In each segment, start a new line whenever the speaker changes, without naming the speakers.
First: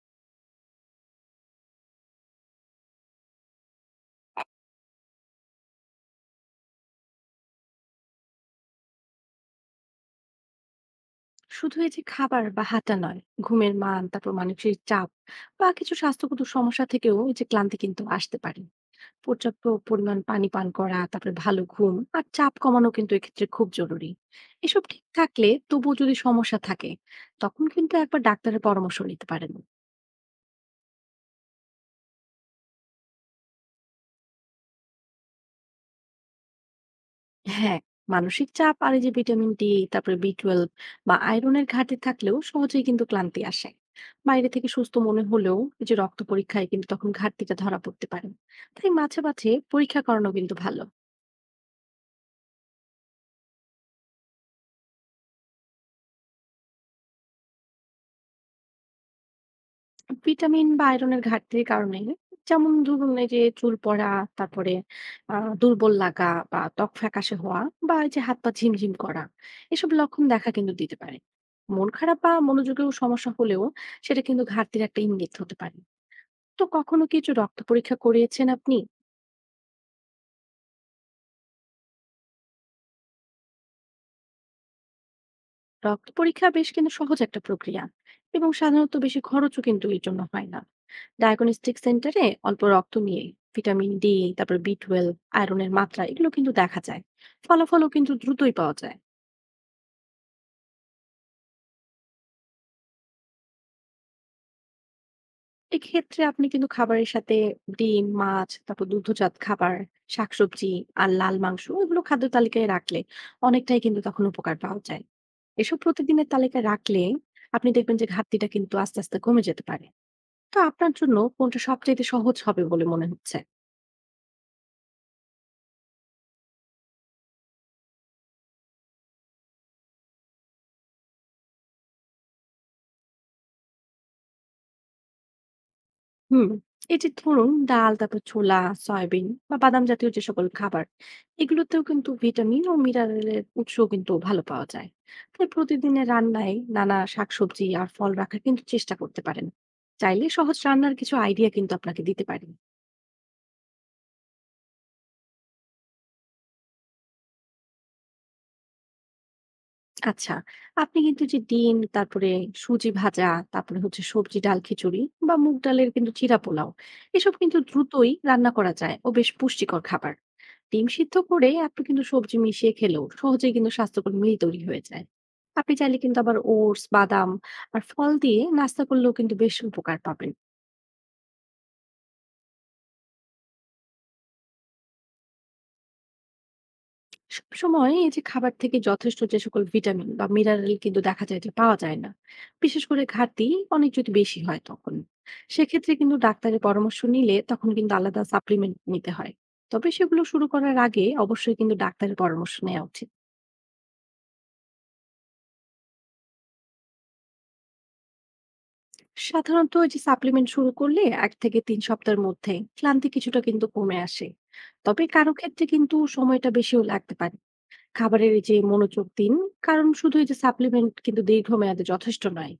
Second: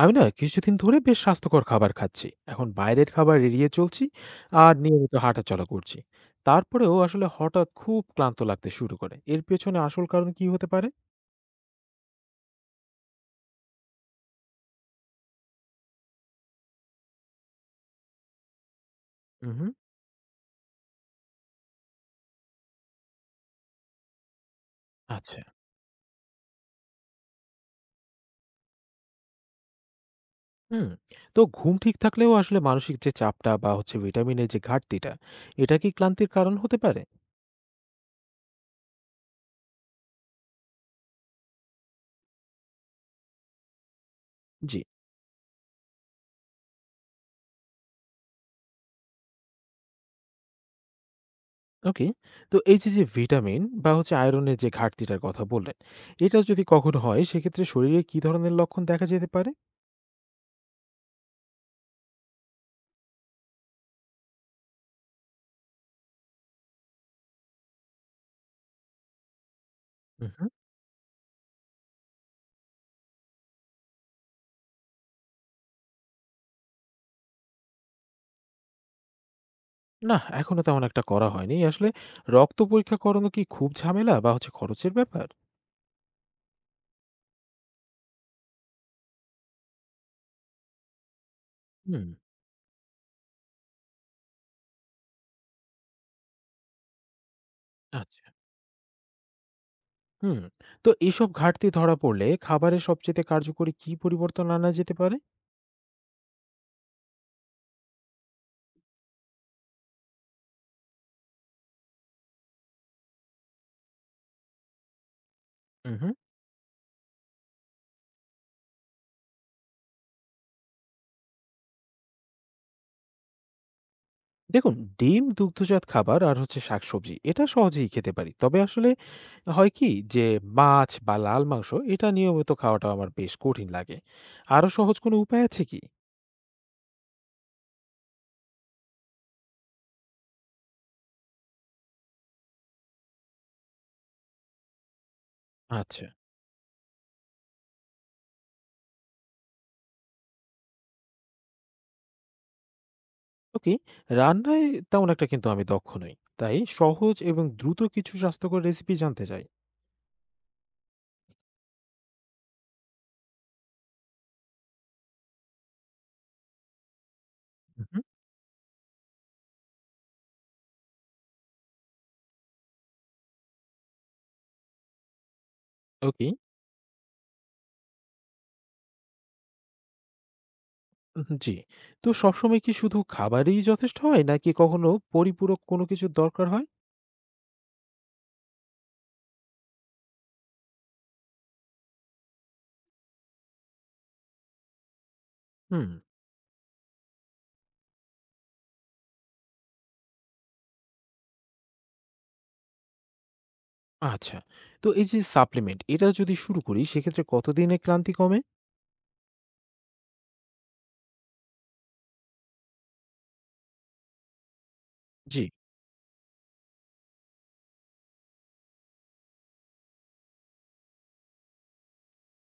আমি না কিছুদিন ধরে বেশ স্বাস্থ্যকর খাবার খাচ্ছি। এখন বাইরের খাবার এড়িয়ে চলছি আর নিয়মিত হাঁটাচলা করছি। তারপরেও আসলে হঠাৎ খুব ক্লান্ত লাগতে শুরু করে। এর পেছনে আসল কারণ কি হতে পারে?
শুধু এই যে খাবার বা হাঁটা নয়, ঘুমের মান, তারপর মানসিক চাপ বা কিছু স্বাস্থ্যগত সমস্যা থেকেও এই যে ক্লান্তি কিন্তু আসতে পারে। পর্যাপ্ত
উহু।
পরিমাণ পানি পান করা, তারপরে ভালো ঘুম আর চাপ কমানো কিন্তু এক্ষেত্রে খুব জরুরি। এসব ঠিক
আচ্ছা।
থাকলে তবুও যদি সমস্যা থাকে, তখন কিন্তু একবার ডাক্তারের পরামর্শ নিতে পারেন।
হুম। তো ঘুম ঠিক থাকলেও আসলে মানসিক যে চাপটা বা হচ্ছে ভিটামিনের যে ঘাটতিটা, এটা কি ক্লান্তির কারণ হতে পারে?
হ্যাঁ, মানসিক চাপ আর এই যে ভিটামিন ডি, তারপরে বি টুয়েলভ বা আয়রনের ঘাটতি থাকলেও সহজেই কিন্তু ক্লান্তি আসে। বাইরে থেকে
জি,
সুস্থ মনে হলেও এই যে রক্ত পরীক্ষায় কিন্তু তখন ঘাটতিটা ধরা পড়তে পারে। তাই মাঝে মাঝে পরীক্ষা করানো কিন্তু ভালো।
ওকে। তো এই যে, যে ভিটামিন বা হচ্ছে আয়রনের যে ঘাটতিটার কথা বললেন, এটা যদি কখনো হয় সেক্ষেত্রে শরীরে কি ধরনের লক্ষণ দেখা যেতে পারে?
ভিটামিন বা আয়রনের ঘাটতির কারণে, যেমন ধরুন এই যে চুল পড়া, তারপরে দুর্বল লাগা বা ত্বক ফ্যাকাশে হওয়া বা এই যে হাত পা ঝিমঝিম করা, এসব লক্ষণ দেখা কিন্তু দিতে পারে। মন খারাপ বা মনোযোগেও সমস্যা হলেও সেটা কিন্তু ঘাটতির একটা ইঙ্গিত হতে পারে। তো কখনো কিছু রক্ত পরীক্ষা করিয়েছেন আপনি?
না, এখনো তেমন একটা করা হয়নি। আসলে রক্ত পরীক্ষা করানো কি খুব ঝামেলা বা হচ্ছে খরচের ব্যাপার?
রক্ত পরীক্ষা বেশ কিন্তু সহজ একটা প্রক্রিয়া, এবং সাধারণত বেশি খরচও কিন্তু এর জন্য হয় না। ডায়াগনস্টিক
হুম,
সেন্টারে অল্প রক্ত নিয়ে ভিটামিন ডি, তারপর বি টুয়েলভ, আয়রনের মাত্রা এগুলো কিন্তু দেখা যায়। ফলাফলও কিন্তু
আচ্ছা।
দ্রুতই পাওয়া যায়।
হুম। তো এসব ঘাটতি ধরা পড়লে খাবারের সবচেয়ে কার্যকরী কি পরিবর্তন আনা যেতে পারে?
এক্ষেত্রে আপনি কিন্তু খাবারের সাথে ডিম, মাছ, তারপর দুগ্ধজাত খাবার, শাকসবজি আর লাল মাংস, এগুলো খাদ্য তালিকায় রাখলে অনেকটাই কিন্তু তখন উপকার পাওয়া যায়। এসব
হুম, হুম।
প্রতিদিনের তালিকায় রাখলে আপনি দেখবেন যে ঘাটতিটা কিন্তু আস্তে আস্তে কমে যেতে পারে। তো আপনার জন্য কোনটা সবচাইতে সহজ হবে বলে মনে হচ্ছে?
দেখুন, ডিম, দুগ্ধজাত খাবার আর হচ্ছে শাকসবজি এটা সহজেই খেতে পারি। তবে আসলে হয় কি যে মাছ বা লাল মাংস এটা নিয়মিত খাওয়াটা আমার বেশ কঠিন লাগে। আরো সহজ কোনো উপায় আছে কি?
হুম, এই যে ধরুন ডাল, তারপর ছোলা, সয়াবিন বা বাদাম জাতীয় যে সকল খাবার, এগুলোতেও কিন্তু ভিটামিন ও মিনারেলের উৎস কিন্তু ভালো পাওয়া যায়। তাই
আচ্ছা।
প্রতিদিনের রান্নায় নানা শাকসবজি আর ফল রাখার কিন্তু চেষ্টা করতে পারেন। চাইলে সহজ রান্নার কিছু আইডিয়া কিন্তু আপনাকে দিতে পারি।
ওকে, রান্নায় তেমন একটা কিন্তু আমি দক্ষ নই। তাই সহজ এবং দ্রুত কিছু স্বাস্থ্যকর রেসিপি জানতে চাই।
আচ্ছা, আপনি কিন্তু যে ডিম, তারপরে সুজি ভাজা, তারপরে হচ্ছে সবজি ডাল খিচুড়ি বা মুগ ডালের কিন্তু চিরা পোলাও, এসব কিন্তু
উহু।
দ্রুতই রান্না করা যায় ও বেশ পুষ্টিকর খাবার। ডিম সিদ্ধ করে আপনি কিন্তু সবজি মিশিয়ে খেলেও সহজেই কিন্তু স্বাস্থ্যকর মিল তৈরি হয়ে যায়। আপনি চাইলে কিন্তু
ওকে,
আবার ওটস, বাদাম আর ফল দিয়ে নাস্তা করলেও কিন্তু বেশ উপকার পাবেন।
উহু, জি। তো সবসময় কি শুধু খাবারই যথেষ্ট হয় নাকি কখনো পরিপূরক কোনো কিছুর দরকার হয়?
সবসময় এই যে খাবার থেকে যথেষ্ট যে সকল ভিটামিন বা মিনারেল কিন্তু দেখা যায় যে পাওয়া যায় না, বিশেষ করে ঘাটতি অনেক যদি বেশি হয়, তখন
হুম,
সেক্ষেত্রে কিন্তু ডাক্তারের পরামর্শ নিলে তখন কিন্তু আলাদা সাপ্লিমেন্ট নিতে হয়। তবে সেগুলো শুরু করার আগে অবশ্যই কিন্তু ডাক্তারের পরামর্শ নেওয়া উচিত।
আচ্ছা। তো এই যে সাপ্লিমেন্ট এটা যদি শুরু করি সেক্ষেত্রে কতদিনে ক্লান্তি কমে?
সাধারণত ওই যে সাপ্লিমেন্ট শুরু করলে ১ থেকে ৩ সপ্তাহের মধ্যে ক্লান্তি কিছুটা কিন্তু কমে আসে। তবে কারো
জি,
ক্ষেত্রে কিন্তু সময়টা বেশিও লাগতে পারে। খাবারের এই যে মনোযোগ দিন, কারণ শুধু এই যে সাপ্লিমেন্ট কিন্তু দীর্ঘমেয়াদে যথেষ্ট নয়।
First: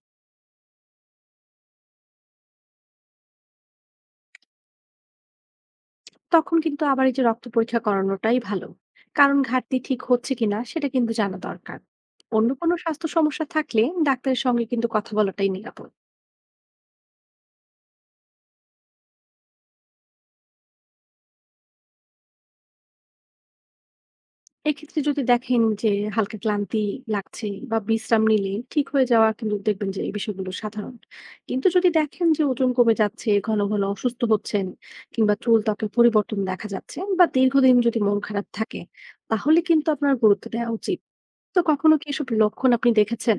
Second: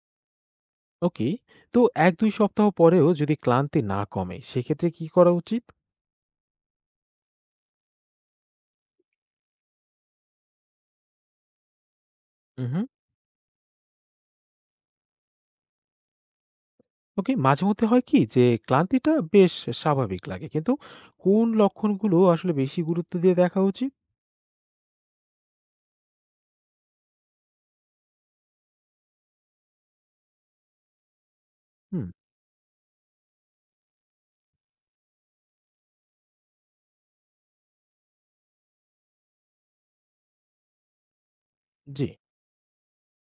ওকে। তো ১-২ সপ্তাহ পরেও যদি ক্লান্তি না কমে সেক্ষেত্রে কি করা উচিত?
তখন কিন্তু আবার এই যে রক্ত পরীক্ষা করানোটাই ভালো, কারণ ঘাটতি ঠিক হচ্ছে কিনা সেটা কিন্তু জানা দরকার। অন্য কোনো
উহু।
স্বাস্থ্য সমস্যা থাকলে ডাক্তারের সঙ্গে কিন্তু কথা বলাটাই নিরাপদ।
ওকে, মাঝে মধ্যে হয় কি যে ক্লান্তিটা বেশ স্বাভাবিক লাগে, কিন্তু কোন লক্ষণগুলো আসলে বেশি গুরুত্ব দিয়ে দেখা উচিত?
এক্ষেত্রে যদি দেখেন যে হালকা ক্লান্তি লাগছে বা বিশ্রাম নিলে ঠিক হয়ে যাওয়া, কিন্তু দেখবেন যে এই বিষয়গুলো সাধারণ। কিন্তু যদি
হুম।
দেখেন যে ওজন কমে যাচ্ছে, ঘন ঘন অসুস্থ হচ্ছেন, কিংবা চুল ত্বকে পরিবর্তন দেখা যাচ্ছে বা দীর্ঘদিন যদি মন খারাপ থাকে, তাহলে কিন্তু আপনার গুরুত্ব দেওয়া উচিত। তো কখনো কি
জি।
এসব লক্ষণ আপনি দেখেছেন?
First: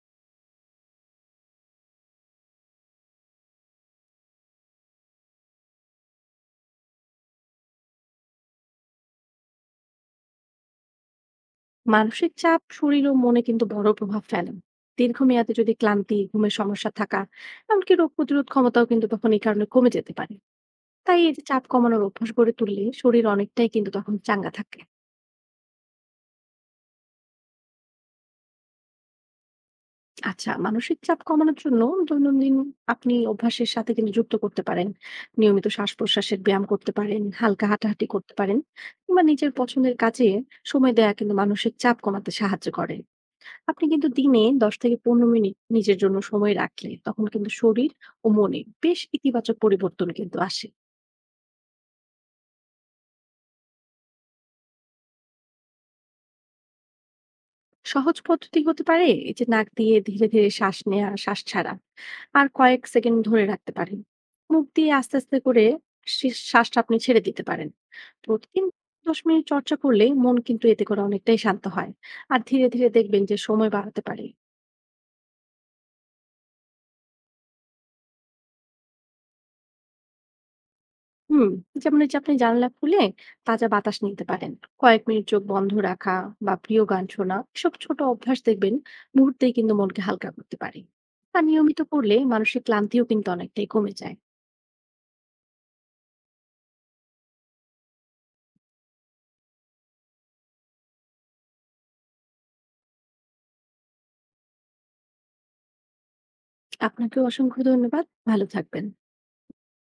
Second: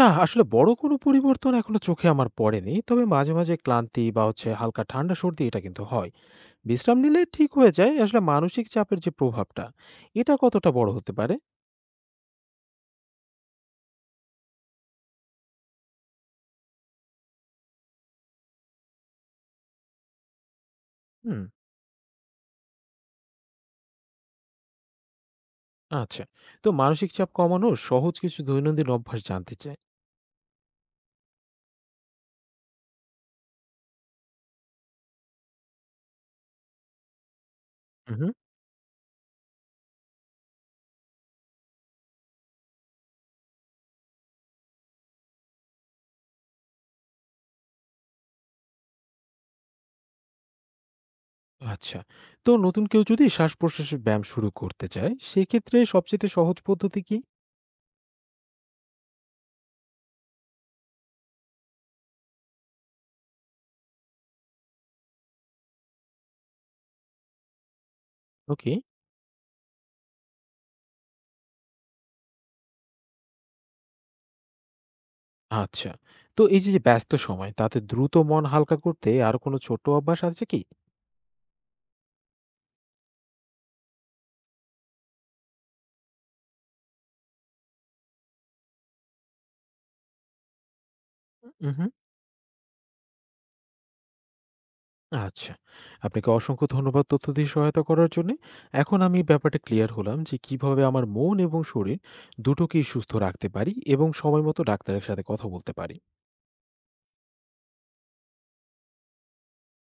না, আসলে বড় কোনো পরিবর্তন এখনো চোখে আমার পড়েনি, তবে মাঝে মাঝে ক্লান্তি বা হচ্ছে হালকা ঠান্ডা সর্দি এটা কিন্তু হয়। বিশ্রাম নিলে ঠিক হয়ে যায়। আসলে মানসিক চাপের যে প্রভাবটা, এটা কতটা বড় হতে পারে?
মানসিক চাপ শরীর ও মনে কিন্তু বড় প্রভাব ফেলে। দীর্ঘমেয়াদে যদি ক্লান্তি, ঘুমের সমস্যা থাকা, এমনকি রোগ প্রতিরোধ ক্ষমতাও কিন্তু তখন এই কারণে কমে যেতে পারে। তাই এই
হুম।
যে চাপ কমানোর অভ্যাস গড়ে তুললে শরীর অনেকটাই কিন্তু তখন চাঙ্গা থাকে।
আচ্ছা। তো মানসিক চাপ কমানোর সহজ কিছু দৈনন্দিন অভ্যাস জানতে চাই।
আচ্ছা, মানসিক চাপ কমানোর জন্য দৈনন্দিন আপনি অভ্যাসের সাথে কিন্তু যুক্ত করতে পারেন। নিয়মিত শ্বাস-প্রশ্বাসের ব্যায়াম করতে পারেন, হালকা হাঁটাহাঁটি
হুম।
করতে পারেন, কিংবা নিজের পছন্দের কাজে সময় দেয়া কিন্তু মানসিক চাপ কমাতে সাহায্য করে। আপনি কিন্তু দিনে ১০ থেকে ১৫ মিনিট নিজের জন্য সময় রাখলে তখন কিন্তু শরীর ও মনে বেশ ইতিবাচক পরিবর্তন কিন্তু আসে।
আচ্ছা। তো নতুন কেউ যদি শ্বাসপ্রশ্বাসের ব্যায়াম শুরু করতে চায়, সেক্ষেত্রে সবচেয়ে সহজ পদ্ধতি কি?
সহজ পদ্ধতি হতে পারে এই যে নাক দিয়ে ধীরে ধীরে শ্বাস নেওয়া, শ্বাস ছাড়া আর কয়েক সেকেন্ড ধরে রাখতে পারেন। মুখ দিয়ে আস্তে আস্তে করে শ্বাসটা আপনি ছেড়ে দিতে পারেন। প্রতিদিন
ওকে।
১০ মিনিট চর্চা করলে মন কিন্তু এতে করে অনেকটাই শান্ত হয়। আর ধীরে ধীরে দেখবেন যে সময় বাড়াতে পারে।
আচ্ছা। তো এই যে, যে ব্যস্ত সময় তাতে দ্রুত মন হালকা করতে আরো কোনো ছোট অভ্যাস আছে কি?
হুম, যেমন এই যে আপনি জানলা খুলে তাজা বাতাস নিতে পারেন, কয়েক মিনিট চোখ বন্ধ রাখা বা প্রিয় গান শোনা, এসব ছোট অভ্যাস দেখবেন মুহূর্তেই কিন্তু মনকে হালকা করতে পারে। আর
উ
নিয়মিত
উহু।
করলে মানসিক ক্লান্তিও কিন্তু অনেকটাই কমে যায়।
আচ্ছা। আপনাকে অসংখ্য ধন্যবাদ তথ্য দিয়ে সহায়তা করার জন্যে। এখন আমি ব্যাপারটা ক্লিয়ার হলাম যে, কিভাবে আমার মন এবং শরীর দুটোকেই সুস্থ রাখতে পারি এবং সময়মতো ডাক্তারের সাথে কথা বলতে পারি।
আপনাকেও অসংখ্য ধন্যবাদ। ভালো থাকবেন।